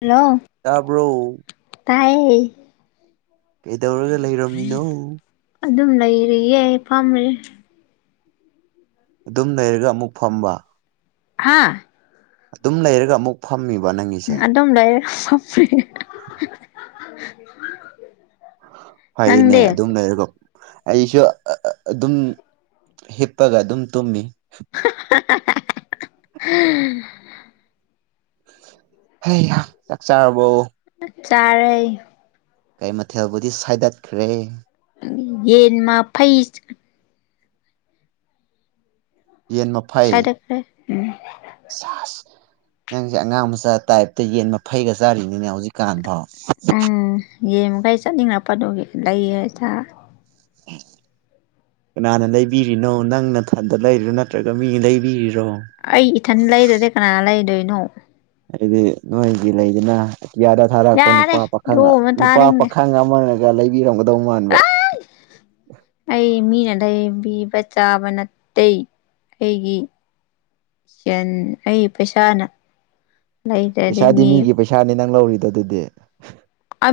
hello ꯇꯕꯣ ꯇꯥꯏꯌꯦ ꯀꯩꯗꯧꯔꯒ ꯂꯩꯔꯝꯃꯤꯅꯣ ꯑꯗꯨꯝ ꯂꯩꯔꯤꯌꯦꯦ ꯐꯥꯝꯔꯤ ꯑꯗꯨꯝ ꯂꯩꯔꯒ ꯑꯃꯨꯛ ꯐꯝꯕ ꯍꯥꯥ ꯑꯗꯨꯝ ꯂꯩꯔꯒ ꯑꯃꯨꯛ ꯐꯝꯃꯤꯕ ꯅꯪꯒꯤꯁꯦ ꯇꯝꯅꯦ ꯐꯄ꯭ꯔꯤ [inaudible] ꯎ ꯐꯩꯅꯦ ꯑꯗꯨꯝ ꯂꯩꯔꯒ ꯑꯩꯁꯨ ꯑꯗꯨꯝ ꯍꯤꯞꯄꯒ ꯑꯗꯨꯝ ꯇꯨꯝꯃꯤ [unintelligible] ꯍ ꯆꯥꯛ ꯆꯥꯔꯕꯣ ꯆꯥꯔꯩ ꯀꯩ ꯃꯊꯦꯜꯕꯨꯗꯤ ꯁꯥꯏꯗꯠꯈ꯭ꯔꯦ ꯌꯦꯟ ꯃꯥ ꯐꯩꯁ ꯌꯦꯟ ꯃꯐꯩ ꯆꯥꯏꯔꯛꯈ꯭ꯔꯦ ꯎꯝ ꯁꯦꯠ ꯅꯪꯁꯦ ꯑꯉꯥꯡ ꯃꯆꯥ ꯇꯥꯏꯞꯇ ꯌꯦꯟ ꯐꯩꯒ ꯆꯥꯔꯤꯅꯤꯅꯦ ꯍꯧꯖꯤꯛꯀꯥꯟ ꯐꯥꯎ ꯎꯝ ꯌꯦꯡꯃꯨꯒꯩ ꯆꯠꯅꯤꯡꯂꯛꯄꯗꯨꯒꯤ ꯂꯩꯌꯦ ꯍꯥꯏꯇꯥ [inaudible] ꯀꯅꯥꯅ ꯂꯩꯕꯤꯔꯤꯅꯣ ꯅꯪꯅ ꯊꯟꯗ ꯂꯩꯔꯤꯔꯣ ꯅꯠꯇ꯭ꯔꯒ ꯃꯤ ꯂꯩꯕꯤꯔꯤꯔꯣ ꯑꯩ ꯏꯊꯟ ꯂꯩꯗꯗꯤ ꯀꯅꯥ ꯂꯩꯗꯣꯏꯅꯣ ꯍꯥꯏꯗꯤ ꯅꯣꯏꯒꯤ ꯂꯩꯗꯅ ꯑꯇꯤꯌꯥꯗ ꯊꯥꯔꯛꯄ ꯌꯥꯔꯦ ꯅꯨꯄꯥ ꯄꯥꯈꯪ ꯗꯣ ꯑꯃ ꯅꯨꯄꯥ ꯇꯥꯅꯤꯡꯗꯦ ꯄꯥꯈꯪ ꯑꯃꯅ ꯀ ꯂꯩꯕꯤꯔꯝꯒꯗꯧ ꯃꯥꯟꯕ ꯑꯩ ꯃꯤꯅ ꯂꯩꯕꯤꯕ ꯆꯥꯕ ꯅꯠꯇꯦ ꯑꯩꯒꯤ ꯁꯟ ꯑꯩ ꯄꯩꯁꯥꯅ ꯂꯩꯗ꯭ꯔꯗꯤ ꯄꯩꯁꯥꯗꯤ ꯃꯤ ꯃꯤꯒꯤ ꯄꯩꯁꯥꯅꯤ ꯅꯪ ꯂꯧꯔꯤꯗꯣ ꯑꯗꯨꯗꯤ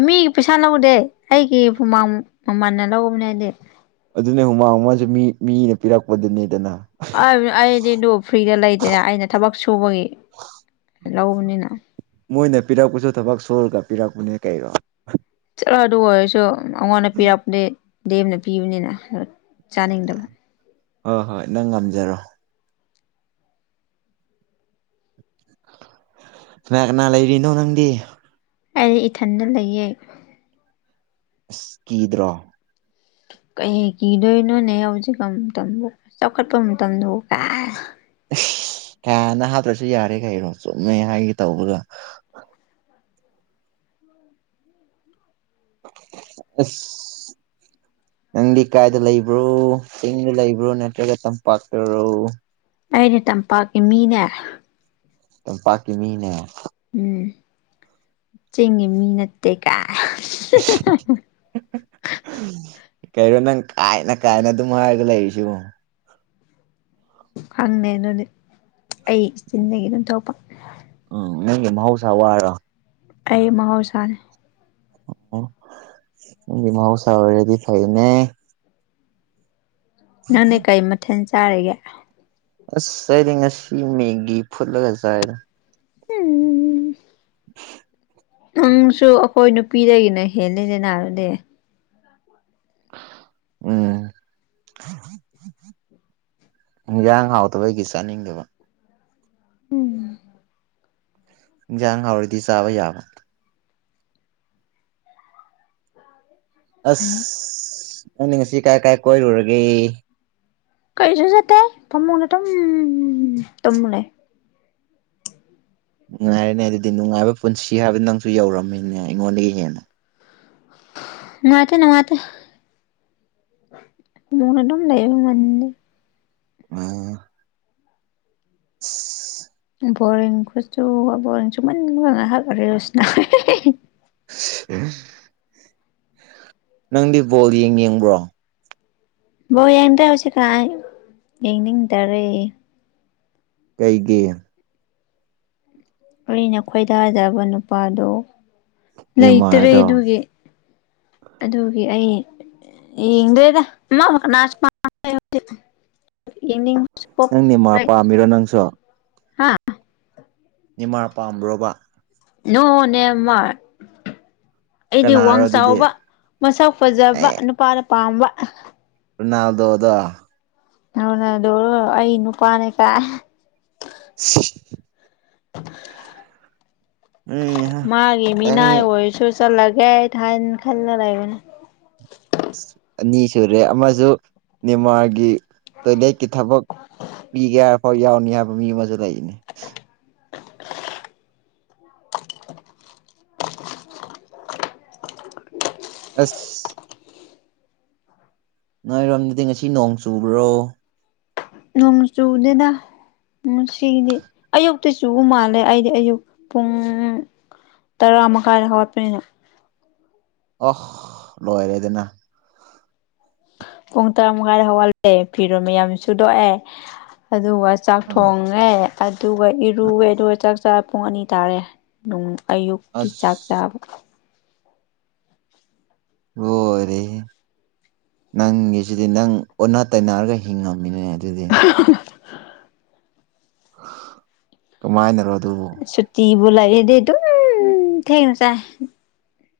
ꯃꯤꯒꯤ ꯄꯩꯁꯥ ꯂꯧꯗꯦ ꯑꯩꯒꯤ ꯍꯨꯃꯥꯡ ꯃꯃꯟꯅ ꯂꯧꯧꯕꯅꯤ ꯍꯥꯏꯗꯤ ꯑꯗꯨꯅꯦ ꯍꯨꯃꯥꯡ ꯑꯃꯁꯨ ꯃꯤ ꯃꯤꯅ ꯄꯤꯔꯛꯄꯗꯨꯅꯤꯗꯅ ꯑꯩꯗꯤ ꯑꯗꯨ ꯐ꯭ꯔꯤꯗ ꯂꯩꯗꯅ ꯑꯩꯅ ꯊꯕꯛ ꯁꯨꯕꯒꯤ ꯂꯧꯕꯅꯤꯅ ꯃꯣꯏꯅ ꯄꯤꯔꯛꯄꯁꯨ ꯊꯕꯛ ꯁꯣꯨꯔꯒ ꯄꯤꯔꯛꯄꯅꯦ ꯀꯔꯣ ꯆꯠꯂꯣ ꯑꯗꯨ ꯑꯣꯏꯔꯁꯨ ꯑꯩꯉꯣꯟꯗ ꯄꯤꯔꯛꯄꯗꯤ ꯗꯦꯝꯅ ꯄꯤꯕꯅꯤꯅ ꯆꯥꯅꯤꯡꯗꯕ ꯍꯣꯏ ꯍꯣꯏ ꯅꯪ ꯉꯝꯖꯔꯣ ꯀꯅꯥ ꯀꯅꯥ ꯂꯩꯔꯤꯅꯣ ꯅꯪꯗꯤ ꯑꯩ ꯏꯊꯟꯗ ꯂꯩꯌꯦ ꯑꯁꯀꯤꯗ꯭ꯔꯣ ꯀꯩ ꯀꯤꯗꯣꯏꯅꯣꯅꯦ ꯍꯧꯖꯤꯛꯀ ꯃꯇꯝꯗ ꯆꯥꯎꯈꯠꯄ ꯃꯇꯝꯗꯕꯨ ꯀꯥꯏ ꯍꯅ ꯍꯥꯞꯇ꯭ꯔꯁꯨ ꯌꯥꯔꯦ ꯀꯩꯔꯣ ꯆꯨꯝꯃꯦ ꯍꯥꯏꯒꯦ ꯇꯧꯕꯒ ꯎꯝ [inaudible] ꯑꯁ ꯅꯪꯗꯤ ꯀꯥꯏꯗ ꯂꯩꯕ꯭ꯔꯣ ꯆꯤꯡꯗ ꯂꯩꯕ꯭ꯔꯣ ꯅꯠꯇ꯭ꯔꯒ ꯇꯝꯄꯥꯛꯇꯔꯣ ꯑꯩꯩꯅ ꯇꯝꯄꯥꯛꯀꯤ ꯃꯤꯅꯦ ꯑꯗꯨꯝ ꯄꯥꯀꯤ ꯃꯤꯅꯦ ꯎꯝ ꯆꯤꯡꯉꯤ ꯃꯤ ꯅꯠꯇꯦꯀꯥꯏ ꯀꯩꯅꯣ ꯅꯪ ꯀꯥꯏꯅ ꯀꯥꯏꯅ ꯑꯗꯨꯝ ꯍꯥꯏꯔꯒ ꯂꯩꯔꯤꯁꯤ ꯍꯪꯅꯦ ꯅꯅꯦ ꯑꯩ ꯏꯆꯤꯟꯗꯒꯤ ꯑꯗꯨꯣꯏ ꯊꯣꯛꯛꯄ ꯎꯝ ꯅꯦ ꯃꯍꯧꯁꯥ ꯋꯥꯔ ꯑꯩ ꯃꯍꯧꯁꯥꯅꯤ ꯑꯣ ꯃꯍꯕꯨꯧ ꯆ ꯔꯗꯤ ꯐꯥꯏꯅꯦ ꯅꯪꯅꯦ ꯀꯩ ꯃꯊꯦꯜ ꯆꯥꯔꯤꯒꯦ ꯑꯁ ꯁꯗꯤ ꯉꯁꯤ ꯃꯦꯒꯤ ꯐꯠꯂꯒꯖꯔ ꯎꯝ [unintelligible] ꯅꯪꯁꯨ ꯑꯩꯈꯣꯏ ꯅꯨꯄꯤꯗꯒꯤꯅ ꯍꯦꯜꯂꯤꯅꯦꯅꯥꯔꯕꯗꯤ ꯎꯝ ꯎ ꯌꯥ ꯍꯥꯎꯗꯕꯩꯒꯤ ꯆꯥꯅꯤꯡꯗꯕ ꯎꯝ ꯌꯥꯖꯥꯡ ꯍꯋꯥꯗꯤ ꯆꯋꯥ ꯌꯥꯕ ꯑꯁ ꯅꯪꯅꯤ ꯉꯁꯤ ꯀꯥꯏ ꯀꯥꯏ ꯀꯣꯏꯔꯨꯔꯒꯦ ꯀꯩꯁꯨ ꯆꯠꯇꯦ ꯐꯝꯃꯨꯅꯦ ꯑꯗꯨꯝ ꯇꯝꯃꯨꯅꯦ ꯅꯨꯡꯉꯥꯏꯔꯅꯦ ꯑꯗꯨꯗꯤ ꯅꯨꯡꯉꯥꯏꯕ ꯄꯨꯟꯁꯤ ꯍꯥꯏꯕ ꯅꯪꯁꯨ ꯌꯧꯔꯝꯃꯤꯅꯦ ꯑꯩꯉꯣꯟꯗꯒꯤ ꯍꯦꯟꯅ ꯃꯥꯇꯅꯅꯨꯡ ꯃꯥꯇ ꯃꯣꯏꯅꯗꯝꯝ ꯂꯩꯏꯕ ꯃꯅꯤ ꯎꯝ [unintelligible] ꯕꯣꯔꯔꯤꯡ ꯀꯁꯨ ꯕꯣꯔꯡꯁꯨꯅ ꯃꯅ ꯍꯥꯏꯜꯔꯦ ꯔꯁꯅ ꯎꯝ ꯅꯪꯗꯤ ꯕꯣꯜ ꯌꯦꯡ ꯌꯦꯡꯕ꯭ꯔꯣ ꯕꯣ ꯌꯦꯡꯗ꯭ꯔꯥ ꯍꯧꯖꯤꯛ ꯀꯥꯏ ꯌꯦꯡꯅꯤꯡ ꯇꯔꯦ ꯀꯩꯒꯤ ꯑꯩꯅ ꯈꯣꯏꯗꯥꯖꯕ ꯅꯨꯄꯥꯗꯣ ꯂꯩꯇꯔꯦ ꯅꯦꯃꯥꯔꯗꯣ ꯑꯗꯨꯒꯤ ꯑꯗꯨꯒꯤ ꯑꯩ ꯌꯦꯡꯗꯣꯏꯗ ꯑꯃ ꯃꯅꯥ [unintelligible] ꯅꯪꯅꯦ ꯃꯥ ꯄꯥꯝꯃꯤꯔꯣ ꯅꯪꯁꯨ ꯍꯥ ꯅꯤꯃꯥ ꯄꯥꯝꯃꯕ ꯅꯣꯡꯅꯦꯃ ꯑꯩꯗꯤ ꯀꯅꯥꯔꯣ ꯋꯥꯡ ꯑꯗꯨꯗꯤ ꯆꯥꯎꯕ ꯃꯁꯛ ꯐꯖꯕ ꯅꯨꯄꯥꯅ ꯄꯥꯝꯕ ꯅꯥꯜꯗꯣꯗ ꯑꯅꯗꯧ ꯑꯩ ꯏ ꯅꯨꯄꯥꯅꯦ ꯀ ꯁꯤ ꯎꯝ ꯃꯥꯒꯤꯦ ꯅꯪ ꯃꯤꯅꯥꯏ ꯑꯣꯏꯣꯏꯁꯨ ꯆꯂꯒꯦ ꯊ ꯍꯥꯟꯅ ꯈꯜꯅ ꯂꯩꯒꯅꯦ ꯑꯅꯤ ꯁꯨꯔꯦ ꯑꯃꯁ ꯅꯤ ꯃꯥꯒꯤ ꯇꯣꯏꯂꯦꯠꯀꯤ ꯊꯕꯛ ꯄꯤꯒꯦ ꯍꯥꯏꯐꯥꯎ ꯌꯥꯎꯅꯤ ꯍꯥꯏꯕ ꯃꯤ ꯑꯃꯁꯨ ꯂꯩꯅꯦ ꯑꯁ ꯅꯣꯏꯔꯣꯝꯗꯗꯤ ꯉꯁꯤ ꯅꯣꯡ ꯆꯨꯕ꯭ꯔꯣ ꯅꯣꯡ ꯆꯨꯅ‌ꯦꯅꯥ ꯎꯝ ꯉꯁꯤꯗꯤ ꯑꯌꯨꯛꯇ ꯆꯨꯕ ꯃꯥꯜꯂꯦ ꯑꯩꯗꯤ ꯑꯌꯨꯛ ꯄꯨꯡ ꯇꯔꯥ ꯃꯈꯥꯏꯗ ꯍꯧꯒꯠꯄꯅꯤꯅ ꯑꯍ ꯂꯣꯏꯔꯦꯗꯅ ꯄꯨꯡ ꯇꯔꯥꯃꯉꯥꯏꯗ ꯍꯧꯒꯜꯂꯦ ꯐꯤꯔꯣꯃꯤ ꯌꯥꯝ ꯁꯨꯗꯣꯛꯑꯦ ꯑꯗꯨꯒ ꯆꯥꯛ ꯑꯥ ꯊꯣꯡꯉꯦ ꯑꯗꯨꯒ ꯏꯔꯨꯋꯦ ꯑꯗꯨꯒ ꯆꯥꯛ ꯆ ꯄꯨꯡ ꯑꯅꯤ ꯇꯥꯔꯦ ꯅꯨꯡ ꯑꯌꯨꯛꯀꯤ ꯆꯥꯛ ꯑꯁ ꯆꯥꯕ ꯍꯔꯦ ꯅꯪꯒꯤꯁꯤꯗꯤ ꯅꯪ ꯑꯣꯟꯅ ꯇꯩꯅꯔꯒ ꯍꯤꯡꯉꯝꯃꯤꯅꯦ ꯑꯗꯨꯗꯤ [unintelligible] ꯀꯃꯥꯏꯅꯅ‌ꯣ ꯑꯗꯨꯕꯨ ꯁꯨꯇꯤꯕꯨ ꯂꯩꯔꯗꯤ ꯗꯨꯝ ꯊꯦꯡꯅ ꯆꯥꯏ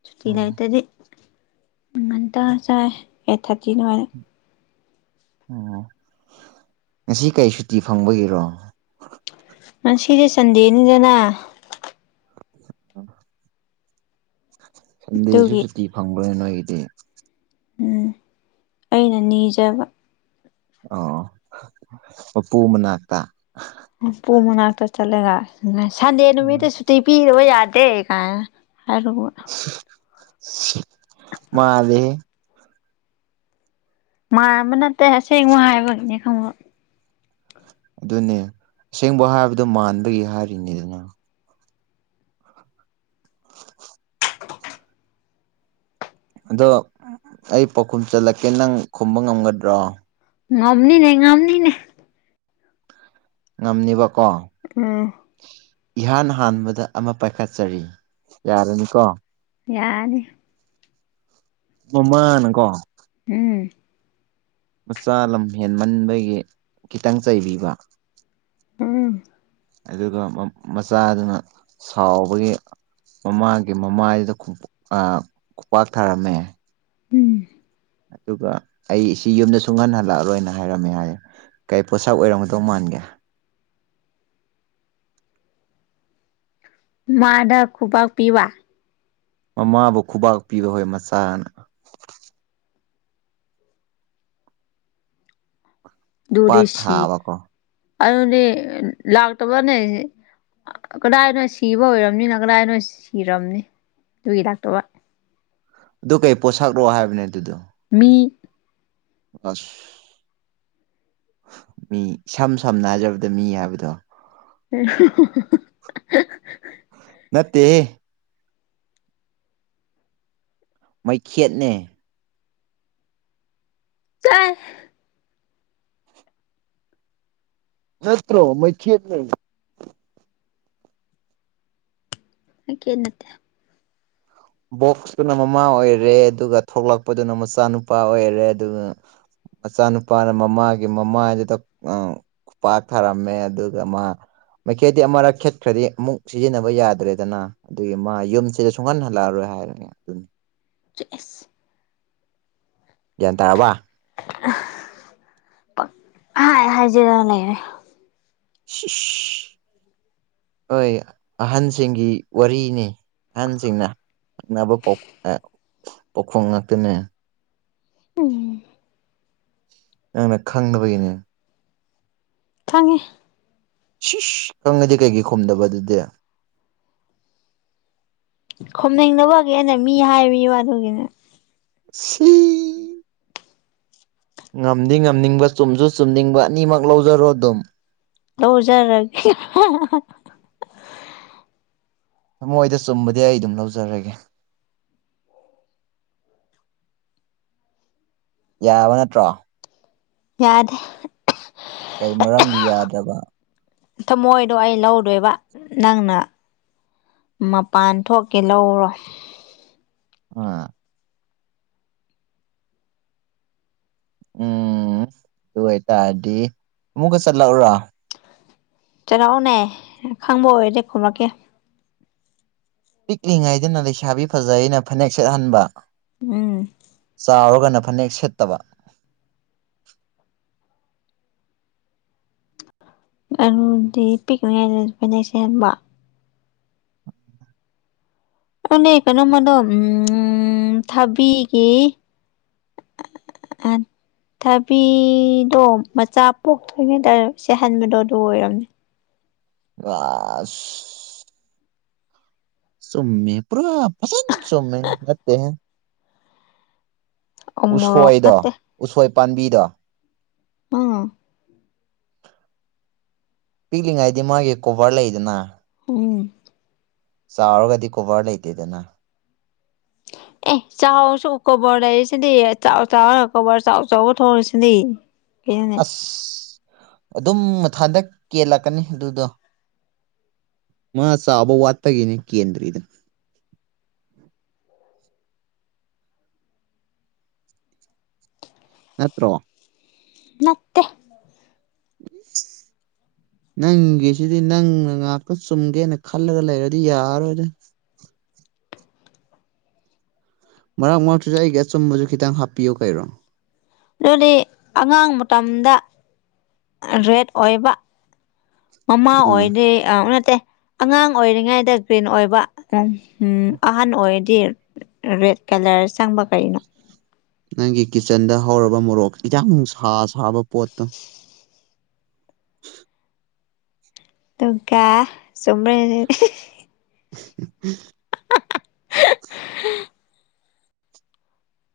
ꯁꯨꯇꯤ ꯑꯣ ꯂꯩꯇꯗꯤ ꯉꯟꯇ ꯆꯥꯏ ꯑꯩꯠ ꯊꯥꯔꯇꯤ ꯑꯗꯨꯃꯥꯏꯅ ꯑꯣ ꯉꯁꯤ ꯀꯩ ꯁꯨꯇꯤ ꯐꯪꯕꯒꯤꯔꯣ ꯉꯁꯤꯁꯦ ꯁꯟꯗꯦꯅꯤꯗꯅ ꯁꯟꯗꯦꯁꯨ ꯑꯗꯨꯒꯤ ꯁꯨꯇꯤ ꯐꯪꯕ꯭ꯔꯅ ꯅ‌ꯣꯏꯒꯤꯗꯤ ꯎꯝ ꯑꯩꯅ ꯅꯤꯖꯕ ꯑꯣ ꯄꯄꯨ ꯃꯅꯥꯛꯇ ꯎꯝ ꯄꯨ ꯃꯅꯥꯛꯇ ꯆꯠꯂꯒ ꯁꯟꯗꯦ ꯎꯝ ꯅꯨꯃꯤꯠꯇ ꯁꯨꯇꯤ ꯄꯤꯗꯕ ꯌꯥꯗꯦ ꯀꯥꯏ ꯍꯥꯏꯈ꯭ꯔꯕ‌ꯣ ꯃꯥꯜꯂ‌ꯦꯍ‌ꯦ ꯃꯥꯟꯃ ꯅꯠꯇꯦ ꯑꯁꯦꯡꯕ ꯍꯥꯏꯕꯒꯤꯅꯦ ꯈꯪꯕ ꯑꯗꯨꯅꯦ ꯑꯁꯦꯡꯕ ꯍꯥꯏꯕꯗꯣ ꯃꯥꯟꯕꯒꯤ ꯍꯥꯏꯔꯤꯅꯤ ꯗꯅ ꯑꯗꯣ ꯑꯩ ꯄꯥꯎꯈꯨꯝ ꯆꯠꯂꯛꯀꯦ ꯅꯪ ꯈꯨꯝꯕ ꯉꯝꯒꯗ꯭ꯔꯣ ꯉꯝꯅꯤꯅ‌ꯦ ꯉꯝꯅꯤꯅꯦ ꯉꯝꯅꯤꯕꯀꯣ ꯎꯝ ꯏꯍꯥꯟ ꯍꯥꯟꯕꯗ ꯑꯃ ꯄꯥꯏꯈꯠꯆꯔꯤ ꯌꯥꯔꯅꯤꯀꯣ ꯌꯥꯔꯅꯤ ꯃꯃꯥꯅ ꯀꯣ ꯎꯝ ꯃꯆꯥ ꯂꯝ ꯍꯦꯟꯃꯟꯕꯒꯤ ꯈꯤꯇꯪ ꯆꯩꯕꯤꯕ ꯎꯝ ꯑꯗꯨꯒ ꯃ ꯃꯆꯥꯗꯨꯅ ꯁꯥꯎꯕꯒꯤ ꯃꯃꯥꯒꯤ ꯃꯃꯥꯏꯗꯨꯗ ꯈꯨ ꯑꯥ ꯈꯨꯄꯥꯛ ꯊꯥꯔꯝꯃꯦ ꯎꯝ ꯑꯗꯨꯒ ꯑꯩꯁꯤ ꯌꯨꯝꯗ ꯁꯨꯡꯍꯟ ꯍꯜꯂꯛꯑꯔꯣꯏꯅ ꯍꯥꯏꯔꯝꯃꯦ ꯍꯥꯏꯌꯦ ꯀꯩ ꯄꯣꯠꯁꯛ ꯑꯣꯏꯔꯝꯒꯗꯧ ꯃꯥꯟꯒꯦ ꯃꯥꯗ ꯈꯨꯕꯥꯛ ꯄꯤꯕ ꯃꯃꯥꯕꯨ ꯈꯨꯕꯥꯛ ꯄꯤꯕ ꯍꯣꯏ ꯃꯆꯥꯅ ꯗꯨꯗꯤ ꯈꯨꯄꯥꯛ ꯁꯤ ꯊꯥꯕꯀꯣ ꯑꯗꯨꯗꯤ ꯂꯥꯛꯇꯕꯅꯦ ꯑ ꯀꯗꯥꯏꯗꯅꯣ ꯁꯤꯕ ꯑꯣꯏꯔꯝꯅꯤꯅ ꯀꯗꯥꯏꯅꯣ ꯁꯤꯔꯝꯅꯤ ꯑꯗꯨꯒꯤ ꯂꯥꯛꯇꯕ ꯑꯗꯨ ꯀꯩ ꯄꯣꯠꯁꯛꯔꯣ ꯍꯥꯏꯕꯅꯦ ꯑꯗꯨꯗꯣ ꯃꯤ ꯑꯁ ꯃꯤ ꯏꯁꯝ ꯁꯝꯅ ꯍꯥꯏꯖꯔꯕꯗ ꯃꯤ ꯍꯥꯏꯕꯗꯣ ꯍ ꯅꯠꯇꯦꯍꯦ ꯃꯩꯈꯦꯠꯅꯦ ꯇꯥꯏ ꯅꯠꯇ꯭ꯔꯣ ꯃꯣꯏ ꯊ ꯅ ꯃ ꯀꯦ ꯅꯠꯇꯦ ꯕꯣꯛꯁꯇꯨꯅ ꯃꯃꯥ ꯑꯣꯏꯔꯦ ꯑꯗꯨꯒ ꯊꯣꯛꯂꯛꯄꯗꯨꯅ ꯃꯆꯥꯅꯨꯄꯥ ꯑꯣꯏꯔꯦ ꯑꯗꯨꯒ ꯃꯆꯥꯅꯨꯄꯥꯅ ꯃꯃꯥꯒꯤ ꯃꯃꯥꯏꯗꯨꯗ ꯑ ꯄꯥꯛ ꯊꯥꯔꯝꯃꯦ ꯑꯗꯨꯒ ꯃꯥ ꯃꯩꯈ‌ꯦꯠꯗꯤ ꯑꯃꯔꯛ ꯈꯦꯠꯈ꯭ꯔꯗꯤ ꯑꯃꯨꯛ ꯁꯤꯖꯤꯟꯅꯕ ꯌꯥꯗ꯭ꯔꯦꯗꯅ ꯑꯗꯨꯒꯤ ꯃꯥ ꯌꯨꯝꯁꯤꯗ ꯁꯨꯡꯍꯟ ꯂꯥꯛꯑꯔꯣꯏ ꯍꯥꯏꯔꯅꯦ ꯑꯗꯨꯅꯤ ꯆꯦꯁ ꯒ꯭ꯌꯥꯟ ꯇꯥꯔꯕꯥ ꯄꯛ ꯄꯪꯍꯥꯏ ꯍꯥꯏꯖꯤꯜꯂ ꯂꯩꯔ‌ꯦ ꯁꯤꯁꯤ ꯍꯣꯏ ꯑꯍꯟꯁꯤꯡꯒꯤ ꯋꯥꯔꯤꯅꯤ ꯑꯍꯟꯁꯤꯡꯅ ꯅꯛꯅꯕ ꯄꯥꯎꯈꯣꯡ ꯉꯥꯛꯇꯅꯦ ꯎꯝ ꯅꯪꯅ ꯈꯪꯅꯕꯒꯤꯅꯦ ꯈꯪꯉꯦ ꯁꯤꯁ ꯀꯪꯉꯗꯤ ꯀꯩꯀꯩ ꯈꯣꯨꯝꯗꯕ ꯑꯗꯨꯗꯤ ꯈꯣꯝꯅꯤꯡꯅꯕꯒꯤꯦꯅ ꯃꯤ ꯍꯥꯏꯔꯤꯕꯕ ꯑꯗꯨꯒꯤꯅꯦ ꯁꯤ ꯉꯝꯗꯤ ꯉꯝꯅꯤꯡꯕ ꯆꯨꯝꯁꯨ ꯆꯨꯝꯅꯤꯡꯕ ꯑꯅꯤꯃꯛ ꯂꯧꯖꯔꯣ ꯑꯗꯨꯝ ꯂꯧꯧꯖꯔꯒꯦ ꯊꯃꯣꯏꯗ ꯆꯨꯝꯕꯗꯤ ꯑꯩ ꯑꯗꯨꯝ ꯂꯧꯖꯔꯒꯦ ꯌꯥꯕ ꯅꯠꯇ꯭ꯔꯣ ꯌꯥꯗ ꯀꯩ ꯃꯔꯝꯒꯤ ꯌꯥꯗ꯭ꯔꯕ ꯊꯃꯣꯏꯗꯣ ꯑꯩ ꯂꯧꯗꯣꯏꯕꯥ ꯅꯪꯅ ꯃꯄꯥꯟ ꯊꯣꯛꯀꯦ ꯂꯧꯔꯣ ꯑ ꯎꯝ ꯑꯗꯨ ꯑꯣꯏꯇꯥꯔꯗꯤ ꯑꯃꯨꯛꯀ ꯆꯠꯂꯛꯎꯔꯣ ꯆꯔꯥꯛꯑꯣꯅꯦ ꯈꯪꯕ ꯑꯣꯏꯔꯗꯤꯦ ꯈꯨꯝꯂꯛꯀꯦ ꯄꯤꯛꯂꯤꯉꯩꯗꯅ ꯂꯩꯁꯥꯕꯤ ꯐꯖꯩ ꯑꯩꯅ ꯐꯅꯦꯛ ꯁꯦꯠꯍꯟꯕ ꯎꯝ ꯆꯥꯎꯔꯒꯅ ꯐꯅꯦꯛ ꯁꯦꯠꯇꯕ ꯑꯗꯨꯗꯤ ꯄꯤꯛꯂꯤꯉꯥꯏꯗ ꯐꯣꯏꯅꯦꯛꯁꯍꯟꯕ ꯑꯗꯨꯅꯦ ꯀꯩꯅꯣꯃꯗꯣ ꯎꯝ ꯊꯥꯕꯤꯒꯦ ꯑ ꯊꯕꯤꯗꯣ ꯃꯆꯥ ꯄꯣꯛꯇ꯭ꯔꯤꯉꯩꯗꯔꯦ ꯁꯤꯦꯍꯟꯕꯗꯣ ꯑꯗꯨ ꯑꯣꯏꯔꯝꯅꯦ ꯔꯁ ꯁꯣ ꯄꯨꯔꯥ ꯄꯁꯟ ꯁꯣꯝꯃꯦ ꯂꯦ ꯍꯦ ꯎꯃꯣꯔꯣꯛ ꯎꯁꯣꯏꯗꯣ ꯅꯠꯇꯦ ꯎꯁꯣꯏ ꯄꯥꯝꯕꯤꯗꯣ ꯄꯥ ꯄꯤꯛꯂꯤꯉꯩꯗꯤ ꯃꯥꯒꯤ ꯀꯣꯕꯔ ꯂꯩꯗꯅ ꯎ ꯆꯥꯎꯔꯒꯗꯤ ꯀꯣꯕꯔ ꯂꯩꯇꯦꯗꯅ ꯑꯦ ꯆꯥꯎꯁꯨ ꯀꯣꯕꯔ ꯂꯩꯔꯤꯁꯤꯅꯦ ꯆꯥꯎ ꯆꯥꯎ ꯀꯣꯕꯔ ꯆꯥꯎ ꯆꯥꯎꯕ ꯊꯣꯡꯉꯁꯤꯅꯦ ꯑꯦ ꯑꯗꯨꯝ ꯃꯊꯥꯟꯗ ꯀꯦꯜꯂꯥꯛꯀꯅꯤ ꯑꯗꯨꯗꯣ ꯃꯥ ꯆꯥꯕ ꯋꯥꯠꯇꯒꯤꯅꯦ ꯀꯦꯟꯗ꯭ꯔꯤꯗꯅ ꯅꯠꯇ꯭ꯔꯣ ꯅꯠꯇꯦ ꯅꯪꯒꯤꯁꯤꯗꯤ ꯅꯪꯅ ꯉꯥꯛꯇ ꯆꯨꯝꯒꯦꯅ ꯈꯜꯂꯒ ꯂꯩꯔꯗꯤ ꯌꯥꯔꯣꯏꯗ ꯃꯔꯛ ꯃꯔꯛꯇꯨꯁꯨ ꯑꯩꯒꯤ ꯑꯆꯨꯝꯕꯁꯨ ꯈꯤꯇꯪ ꯍꯥꯞꯄꯤꯌꯨ ꯀꯩꯔꯣ ꯑꯗꯨꯗꯤ ꯑꯉꯥꯡ ꯃꯇꯝꯗ ꯔꯦꯠ ꯑꯣꯏꯕ ꯃꯃꯥ ꯎꯝ ꯑꯣꯏꯗꯤꯦ ꯑ ꯅꯠꯇꯦ ꯑꯉꯥꯡ ꯑꯣꯏꯔꯤꯉꯩꯗ ꯒ꯭ꯔꯤꯟ ꯑꯣꯏꯕ ꯎꯝ ꯎꯝ ꯑꯍꯟ ꯑꯣꯏꯔꯗꯤ ꯔꯦꯠ ꯀꯂꯔ ꯆꯪꯕ ꯀꯔꯤꯅꯣ ꯅꯪꯒꯤ ꯀꯤꯠꯆꯟꯗ ꯍꯧꯔꯕ ꯃꯣꯔꯣꯛ ꯍꯖꯥꯡ ꯅꯨꯡꯁꯥ ꯁꯥꯕ ꯄꯣꯠꯇꯣ ꯇꯀ ꯁꯃꯔ ꯎꯝ [inaudible]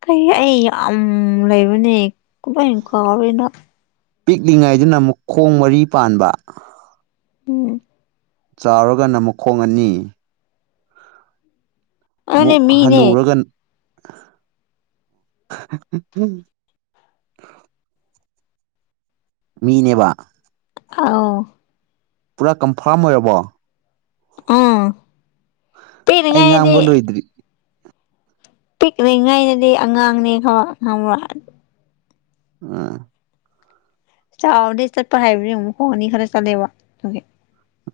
ꯀꯩ ꯑꯩ ꯌꯥꯝ ꯂꯩꯕꯅꯦ ꯀꯃꯥꯏ ꯀꯥꯎꯔꯤꯅꯣ ꯄꯤꯛꯂꯤꯉꯥꯏꯗꯨꯅ ꯑꯃꯨꯛ ꯈꯣꯡ ꯃꯔꯤ ꯄꯥꯟꯕ ꯎ ꯆꯥꯎꯔꯒꯅ ꯃꯈꯨꯣꯡ ꯑꯅꯤ ꯑꯗꯨꯅꯦ ꯑꯃꯨꯛ ꯃꯤꯅꯦ ꯍꯟꯅꯨꯔꯒ ꯃꯤꯅꯦꯕ ꯑꯥꯎ ꯄꯨꯔꯥ ꯀꯟꯐꯥꯔꯝ ꯑꯣꯏꯔꯕꯣ ꯑꯥ ꯑꯩ ꯉ ꯄꯤꯛꯂꯤꯉꯩꯗꯗꯤ ꯑꯝꯕꯣꯜ ꯑꯣꯏꯗ꯭ꯔꯤ ꯄꯤꯛꯂꯤꯉꯥꯏꯩꯅꯗꯤ ꯑꯉꯥꯡꯅꯦ ꯈꯔ ꯈꯕ ꯑꯥ ꯆꯥꯎꯔꯗꯤꯩ ꯆꯠꯄ ꯍꯥꯏꯕꯅꯤ ꯑꯃꯨꯛ ꯍꯣꯡ ꯑꯅꯤ ꯈꯔ ꯆꯠꯂꯦꯕ ꯑꯗꯨ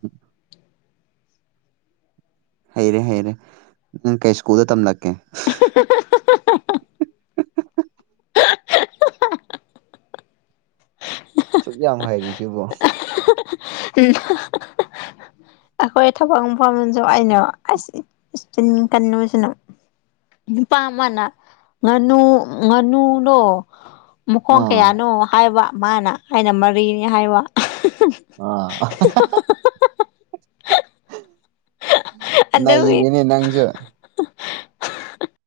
ꯎ ꯍꯩꯔꯦ ꯍꯩꯔꯦ ꯅꯪ ꯀꯩ ꯁ꯭ꯀꯨꯜꯗ ꯇꯝꯂꯛꯀꯦ ꯍ [inaudible] ꯁꯨ ꯀꯌꯥ ꯍꯥꯏꯔꯤꯁꯤꯕꯨꯣ [inaudible] ꯍ ꯑꯩꯈꯣꯏ ꯊꯕꯛ ꯃꯐꯝꯁꯨ ꯑꯩꯏꯅꯣ ꯑꯁꯤꯟ ꯀꯟꯅꯨꯁꯤꯅꯨ ꯅꯨꯄꯥ ꯑꯃꯅ ꯉꯥꯅꯨ ꯉꯥꯅꯨꯅꯣ ꯃꯈꯣꯡ ꯑꯥ ꯀꯌꯥꯅꯣ ꯍꯥꯏꯕ ꯃꯥꯅ ꯑꯩꯅ ꯃꯔꯤꯅꯤ ꯍꯥꯏꯕ ꯑ [inaudible] ꯅ ꯑꯗꯨꯒꯤ ꯏꯕꯅꯦ ꯅꯪꯁꯨ